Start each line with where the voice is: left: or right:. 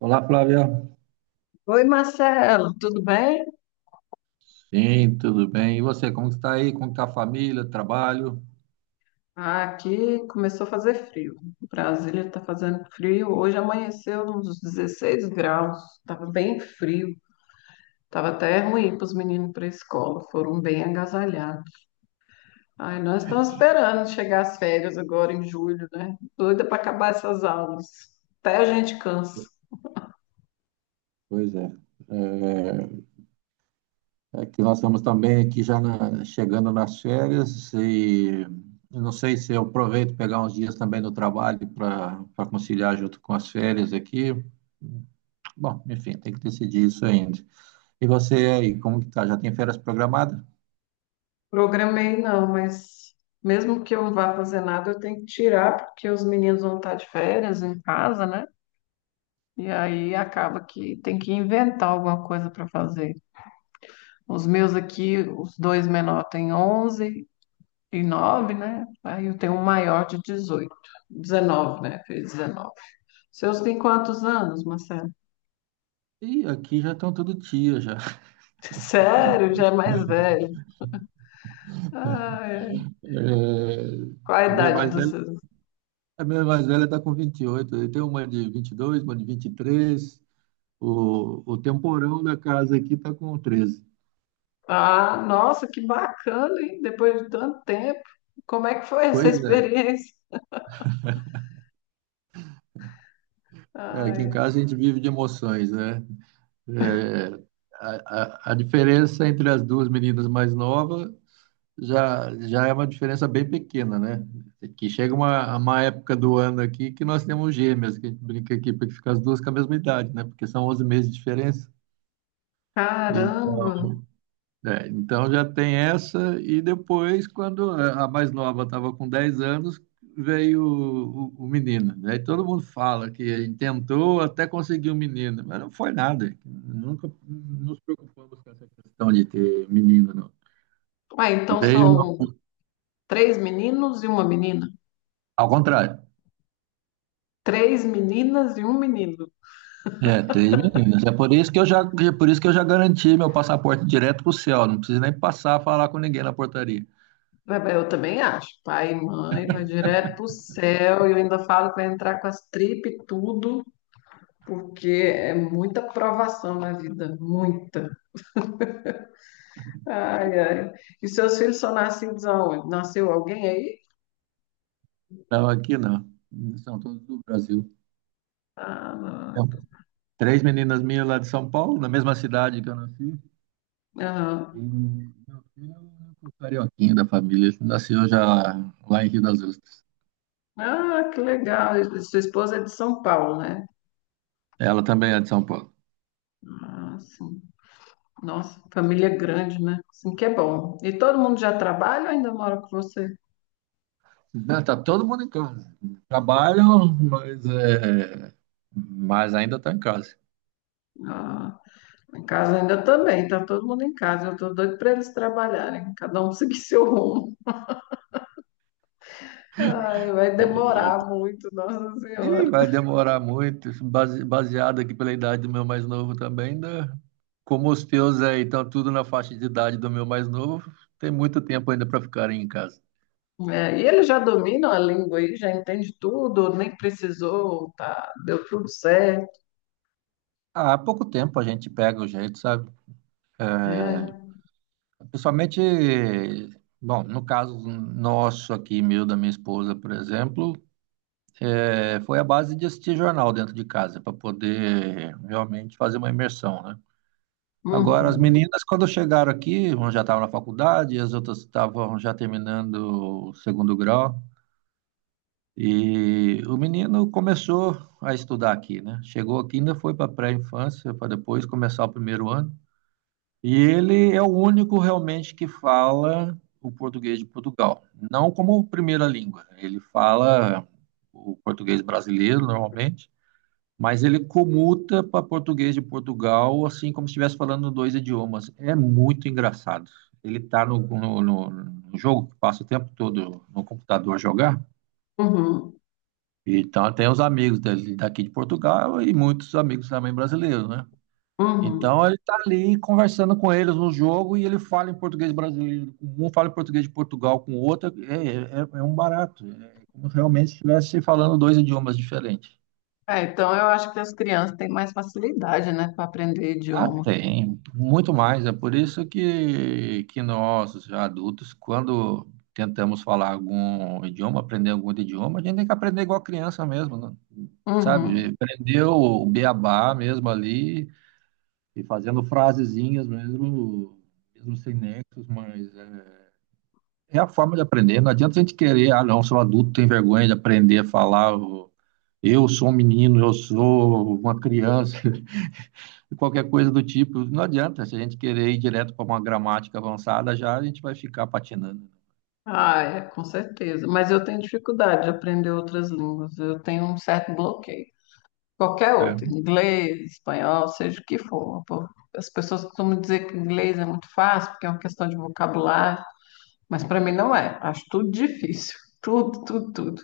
right: Olá, Flávia.
left: Oi, Marcelo, tudo bem?
right: Sim, tudo bem. E você, como que está aí? Como está a família, trabalho?
left: Ah, aqui começou a fazer frio. Brasília está fazendo frio. Hoje amanheceu uns 16 graus. Estava bem frio. Estava até ruim para os meninos para a escola. Foram bem agasalhados. Ai, nós estamos esperando chegar as férias agora em julho, né? Doida para acabar essas aulas. Até a gente cansa.
right: Pois é. É, é que nós estamos também aqui já chegando nas férias e eu não sei se eu aproveito pegar uns dias também no trabalho para conciliar junto com as férias aqui. Bom, enfim, tem que decidir isso ainda. E você aí, como que tá? Já tem férias programadas?
left: Programei não, mas mesmo que eu não vá fazer nada, eu tenho que tirar porque os meninos vão estar de férias em casa, né? E aí acaba que tem que inventar alguma coisa para fazer. Os meus aqui, os dois menores têm 11 e 9, né? Aí eu tenho um maior de 18, 19, né? Fez 19. Seus têm quantos anos, Marcelo?
right: Ih, aqui já estão todo dia já.
left: Sério, já é mais velho. Ah, é.
right: É,
left: Qual a
right: a minha
left: idade
right: mais
left: dos seus?
right: A minha mais velha está com 28. Eu tenho uma de 22, uma de 23. O temporão da casa aqui está com 13.
left: Ah, nossa, que bacana, hein? Depois de tanto tempo. Como é que foi essa
right: Pois é.
left: experiência?
right: É, aqui em
left: Ai,
right: casa a gente vive de emoções, né? É, a diferença entre as duas meninas mais novas já é uma diferença bem pequena, né? É que chega uma época do ano aqui que nós temos gêmeas, que a gente brinca aqui para que ficar as duas com a mesma idade, né? Porque são 11 meses de diferença. Então.
left: caramba.
right: É, então já tem essa, e depois, quando a mais nova estava com 10 anos, veio o menino. Aí todo mundo fala que tentou até conseguir um menino, mas não foi nada. Nunca nos preocupamos com essa questão de ter menino, não.
left: Ah, então
right: Veio
left: são três meninos e uma menina?
right: ao contrário.
left: Três meninas e um menino.
right: É, três meninas. É por isso que eu já, É por isso que eu já garanti meu passaporte direto para o céu. Não preciso nem passar a falar com ninguém na portaria.
left: Eu também acho. Pai e mãe, vai direto pro céu. E eu ainda falo que vai entrar com as tripas e tudo, porque é muita provação na vida, muita. Ai, ai. E seus filhos são nascidos aonde? Nasceu alguém aí?
right: Não, aqui não. São todos do Brasil.
left: Ah, não.
right: É, três meninas minhas lá de São Paulo, na mesma cidade que eu nasci. E
left: Aham.
right: meu filho é o único carioquinho da família. Ele nasceu já lá em Rio das Ostras.
left: Ah, que legal. E sua esposa é de São Paulo, né?
right: Ela também é de São Paulo.
left: Ah, sim. Nossa, família grande, né? Assim que é bom. E todo mundo já trabalha ou ainda mora com você?
right: Não, tá todo mundo em casa. Trabalham, mas ainda tá em casa.
left: Ah, em casa ainda também, tá todo mundo em casa. Eu tô doido para eles trabalharem, cada um seguir seu rumo. Ai, vai demorar muito, Nossa
right: E
left: Senhora.
right: vai demorar muito, baseado aqui pela idade do meu mais novo também. Ainda, como os teus aí estão tudo na faixa de idade do meu mais novo, tem muito tempo ainda para ficarem em casa.
left: É, e eles já dominam a língua aí, já entende tudo, nem precisou, tá, deu tudo certo.
right: Ah, há pouco tempo a gente pega o jeito, sabe?
left: É.
right: Principalmente, bom, no caso nosso aqui, meu, da minha esposa, por exemplo, foi a base de assistir jornal dentro de casa, para poder realmente fazer uma imersão, né? Agora, as
left: Uhum,
right: meninas, quando chegaram aqui, uma já estava na faculdade, as outras estavam já terminando o segundo grau, e o menino começou a estudar aqui, né? Chegou aqui, ainda foi para pré-infância, para depois começar o primeiro ano. E ele é o único realmente que fala o português de Portugal, não como primeira língua. Ele fala o português brasileiro normalmente, mas ele comuta para português de Portugal, assim como se estivesse falando dois idiomas. É muito engraçado. Ele está no jogo que passa o tempo todo no computador a jogar.
left: uhum,
right: Então tem os amigos dele daqui de Portugal e muitos amigos também brasileiros, né?
left: uhum.
right: Então ele tá ali conversando com eles no jogo e ele fala em português brasileiro com um, fala em português de Portugal com o outro. É um barato. É como realmente se estivesse falando dois idiomas diferentes.
left: É, então eu acho que as crianças têm mais facilidade, né, para aprender
right: Ah,
left: idioma.
right: tem, muito mais. É por isso que nós, os adultos, quando tentamos falar algum idioma, aprender algum outro idioma, a gente tem que aprender igual criança mesmo, né?
left: Uhum.
right: Sabe? Aprender o beabá mesmo ali, e fazendo frasezinhas mesmo, mesmo sem nexos, É a forma de aprender. Não adianta a gente querer, ah, não, sou adulto, tenho vergonha de aprender a falar. Eu sou um menino, eu sou uma criança, qualquer coisa do tipo. Não adianta, se a gente querer ir direto para uma gramática avançada, já a gente vai ficar patinando.
left: Ah, é, com certeza. Mas eu tenho dificuldade de aprender outras línguas. Eu tenho um certo bloqueio. Qualquer
right: Né?
left: outro,
right: É.
left: inglês, espanhol, seja o que for. Pô, as pessoas costumam dizer que inglês é muito fácil, porque é uma questão de vocabulário, mas para mim não é. Acho tudo difícil. Tudo, tudo, tudo.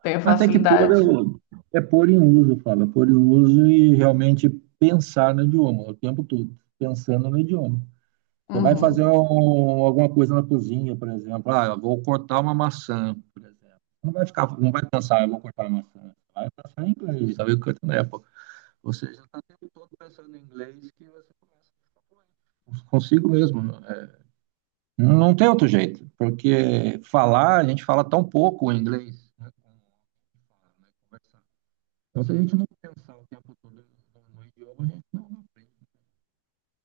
left: Tenho
right: Mas tem que pôr,
left: facilidade.
right: é pôr em uso, fala, pôr em uso e realmente pensar no idioma o tempo todo, pensando no idioma. Você vai fazer
left: Uhum.
right: alguma coisa na cozinha, por exemplo. Ah, eu vou cortar uma maçã, por exemplo. Não vai ficar, não vai pensar, eu vou cortar uma maçã. Vai pensar em inglês, sabe? Cortando Apple. Você já está o tempo todo pensando em inglês que você começa a ficar consigo mesmo. É. Não tem outro jeito, porque falar, a gente fala tão pouco o inglês, né? Então, se a gente não pensar o tempo todo no idioma, a gente não aprende.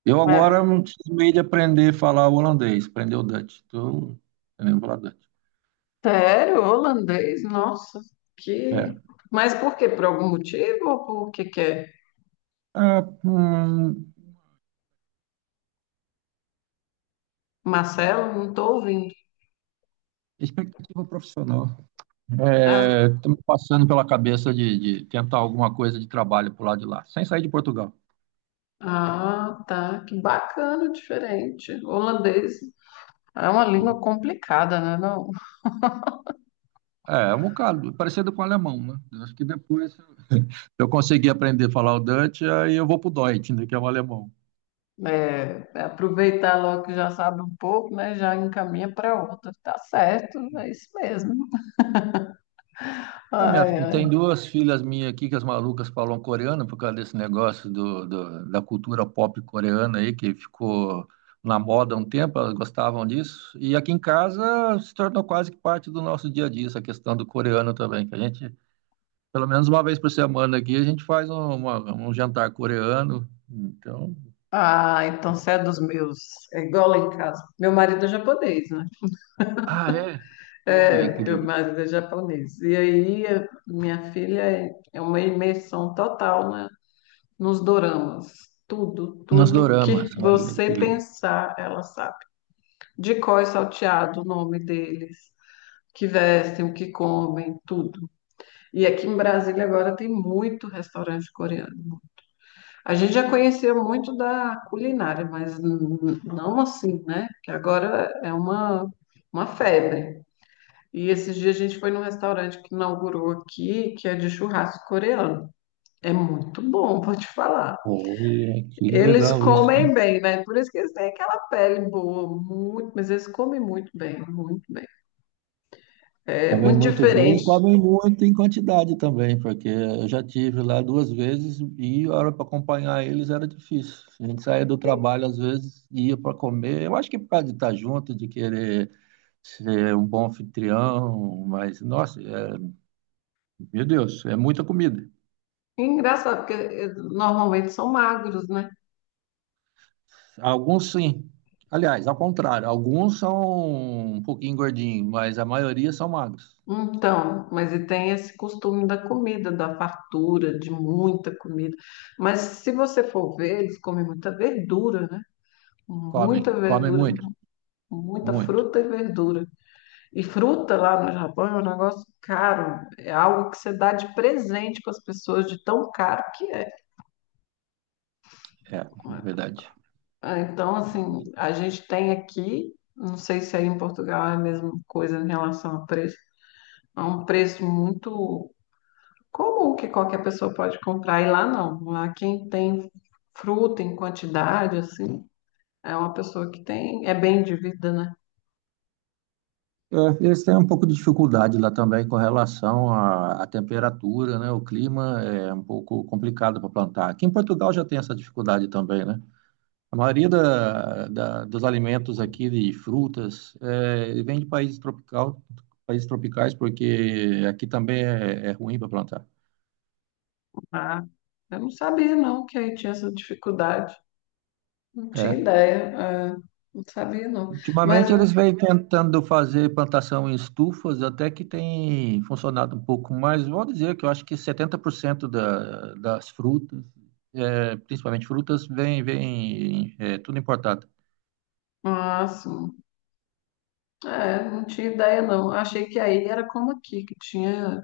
right: Eu agora
left: É
right: não preciso meio de aprender a falar holandês, aprender o Dutch. Então, eu lembro falar Dutch.
left: sério, holandês, nossa,
right: É.
left: que. Mas por quê? Por algum motivo ou por que que é?
right: Ah,
left: Marcelo, não estou ouvindo.
right: expectativa profissional.
left: Ah,
right: Estou me passando pela cabeça de tentar alguma coisa de trabalho por lá de lá, sem sair de Portugal.
left: ah, tá. Que bacana, diferente. Holandês é uma
right: Né?
left: língua complicada, né? Não?
right: É um bocado, parecido com o alemão, né? Eu acho que depois eu conseguir aprender a falar o Dutch, aí eu vou pro Deutsch, né, que é o alemão.
left: É, aproveitar logo que já sabe um pouco, né? Já encaminha para outra. Tá certo, é isso mesmo.
right: Ah,
left: Ai,
right: e tem
left: ai.
right: duas filhas minhas aqui que as malucas falam coreano por causa desse negócio da cultura pop coreana aí, que ficou na moda há um tempo, elas gostavam disso. E aqui em casa se tornou quase que parte do nosso dia a dia, essa questão do coreano também, que a gente, pelo menos uma vez por semana aqui, a gente faz um jantar coreano. Então.
left: Ah, então você é dos meus. É igual lá em casa. Meu marido é japonês, né?
right: Ah, é? Olha
left: É,
right: que
left: meu
right: legal.
left: marido é japonês. E aí, minha filha é uma imersão total, né? Nos doramas. Tudo,
right: Nos
left: tudo
right: doramas,
left: que
right: olha que
left: você
right: legal.
left: pensar, ela sabe. De cor e salteado, o nome deles, que vestem, o que comem, tudo. E aqui em Brasília agora tem muito restaurante coreano. A gente já conhecia muito da culinária, mas não assim, né? Que agora é uma febre. E esses dias a gente foi num restaurante que inaugurou aqui, que é de churrasco coreano. É muito bom, vou te falar.
right: Olha que
left: Eles
right: legal isso.
left: comem bem, né? Por isso que eles têm aquela pele boa, muito, mas eles comem muito bem, muito, é
right: Comem
left: muito
right: muito bem e
left: diferente.
right: comem muito em quantidade também, porque eu já tive lá duas vezes e a hora para acompanhar eles era difícil. A gente saía do trabalho às vezes e ia para comer. Eu acho que por causa de estar junto, de querer ser um bom anfitrião, mas nossa, meu Deus, é muita comida.
left: E engraçado, porque normalmente são magros, né?
right: Alguns sim. Aliás, ao contrário, alguns são um pouquinho gordinhos, mas a maioria são magros.
left: Então, mas e tem esse costume da comida, da fartura, de muita comida. Mas se você for ver, eles comem muita verdura, né? Muita
right: Comem
left: verdura,
right: muito,
left: muita
right: muito.
left: fruta e verdura. E fruta lá no Japão é um negócio caro, é algo que você dá de presente para as pessoas, de tão caro que é.
right: É, verdade.
left: Ah, então, assim, a gente tem aqui, não sei se aí em Portugal é a mesma coisa em relação a preço, é um preço muito comum que qualquer pessoa pode comprar, e lá não. Lá quem tem fruta em quantidade, assim, é uma pessoa que tem, é bem de vida, né?
right: É, eles têm um pouco de dificuldade lá também com relação à temperatura, né? O clima é um pouco complicado para plantar. Aqui em Portugal já tem essa dificuldade também, né? A maioria dos alimentos aqui de frutas é, vem de países tropicais, porque aqui também é ruim para plantar.
left: Ah, eu não sabia, não, que aí tinha essa dificuldade. Não tinha
right: É,
left: ideia, é, não sabia, não. Mas,
right: ultimamente eles vêm tentando fazer plantação em estufas, até que tem funcionado um pouco mais. Vou dizer que eu acho que 70% das frutas, principalmente frutas, vem tudo importado.
left: ah, sim, é, não tinha ideia, não. Achei que aí era como aqui, que tinha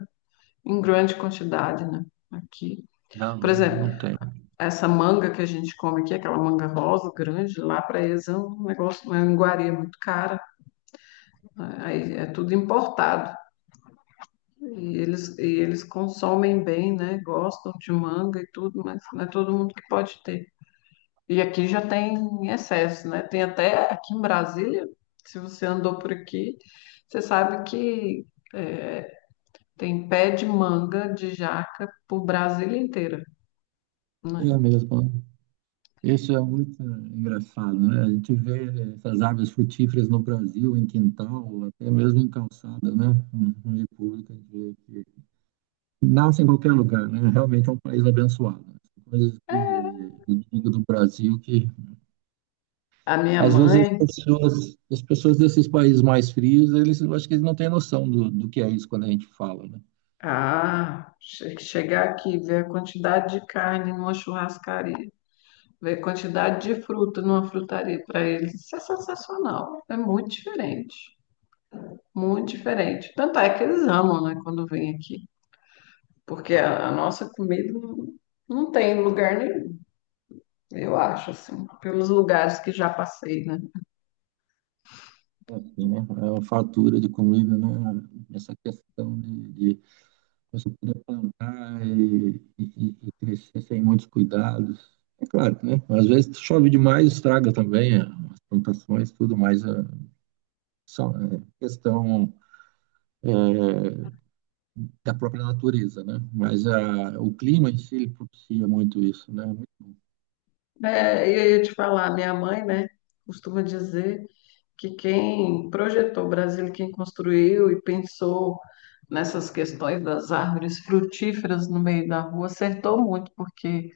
left: em grande quantidade, né? Aqui.
right: Não,
left: Por exemplo,
right: não tem.
left: essa manga que a gente come aqui, aquela manga rosa grande, lá para eles é um negócio, uma iguaria muito cara. Aí é tudo importado. E eles consomem bem, né? Gostam de manga e tudo, mas não é todo mundo que pode ter. E aqui já tem em excesso, né? Tem até aqui em Brasília, se você andou por aqui, você sabe que é, tem pé de manga de jaca por Brasília inteira, né?
right: É mesmo. Isso é muito engraçado, né? A gente vê essas árvores frutíferas no Brasil, em quintal, até mesmo em calçada, né? No meio público, a gente vê. Nasce em qualquer lugar, né? Realmente é um país abençoado. Coisas que eu digo do Brasil que
left: A minha
right: às vezes as
left: mãe,
right: pessoas, as pessoas desses países mais frios, eles eu acho que eles não têm noção do que é isso quando a gente fala, né?
left: ah, chegar aqui e ver a quantidade de carne numa churrascaria, ver quantidade de fruta numa frutaria para eles, isso é sensacional. É muito diferente, muito diferente. Tanto é que eles amam, né, quando vêm aqui, porque a nossa comida não, não tem lugar nenhum, eu acho, assim, pelos lugares que já passei, né?
right: É assim, né? É uma fartura de comida, né? Essa questão de você poder plantar e crescer sem muitos cuidados. É claro, né? Às vezes chove demais, estraga também as plantações, tudo mais. Só, é questão é, da própria natureza, né? Mas o clima em si ele propicia muito isso, né?
left: É, e aí eu te falar, minha mãe, né, costuma dizer que quem projetou o Brasil, quem construiu e pensou nessas questões das árvores frutíferas no meio da rua, acertou muito, porque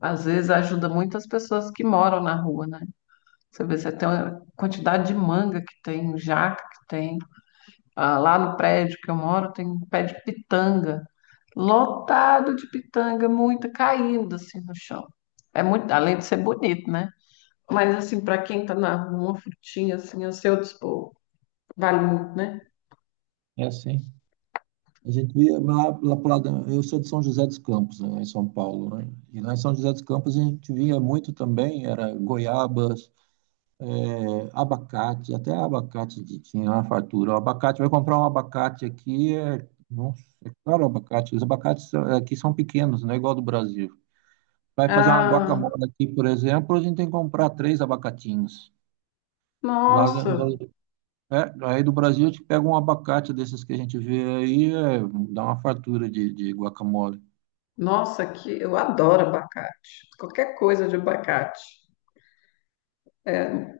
left: às vezes ajuda muito as pessoas que moram na rua, né? Você vê, você tem a quantidade de manga que tem, jaca que tem. Ah, lá no prédio que eu moro tem um pé de pitanga, lotado de pitanga, muita caindo assim no chão. É muito, além de ser bonito, né? Mas assim, para quem tá na rua, uma frutinha assim, a seu dispor, vale muito, né?
right: É assim. A gente via lá, lá pro lado, eu sou de São José dos Campos, né, em São Paulo, né? E lá em São José dos Campos a gente via muito também, era goiabas, abacate, até abacate tinha uma fartura. O abacate, vai comprar um abacate aqui, nossa, é caro o abacate. Os abacates aqui são pequenos, não é igual ao do Brasil. Vai fazer uma guacamole
left: Ah,
right: aqui, por exemplo, a gente tem que comprar três abacatinhos. Lá,
left: nossa,
right: Aí do Brasil a gente pega um abacate desses que a gente vê aí, dá uma fartura de guacamole.
left: nossa, que eu adoro abacate. Qualquer coisa de abacate.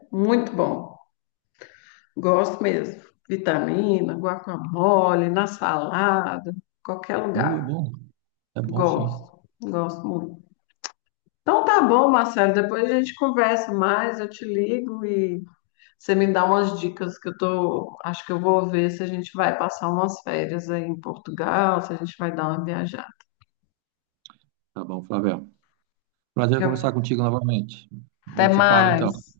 left: Muito bom. Gosto mesmo. Vitamina, guacamole, na salada, qualquer lugar.
right: É bom, é bom sim.
left: Gosto, gosto muito. Então tá bom, Marcelo. Depois a gente conversa mais, eu te ligo e você me dá umas dicas que eu tô, acho que eu vou ver se a gente vai passar umas férias aí em Portugal, se a gente vai dar uma viajada.
right: Tá bom, Flávio. Prazer em conversar contigo novamente. A
left: Até
right: gente se fala então.
left: mais.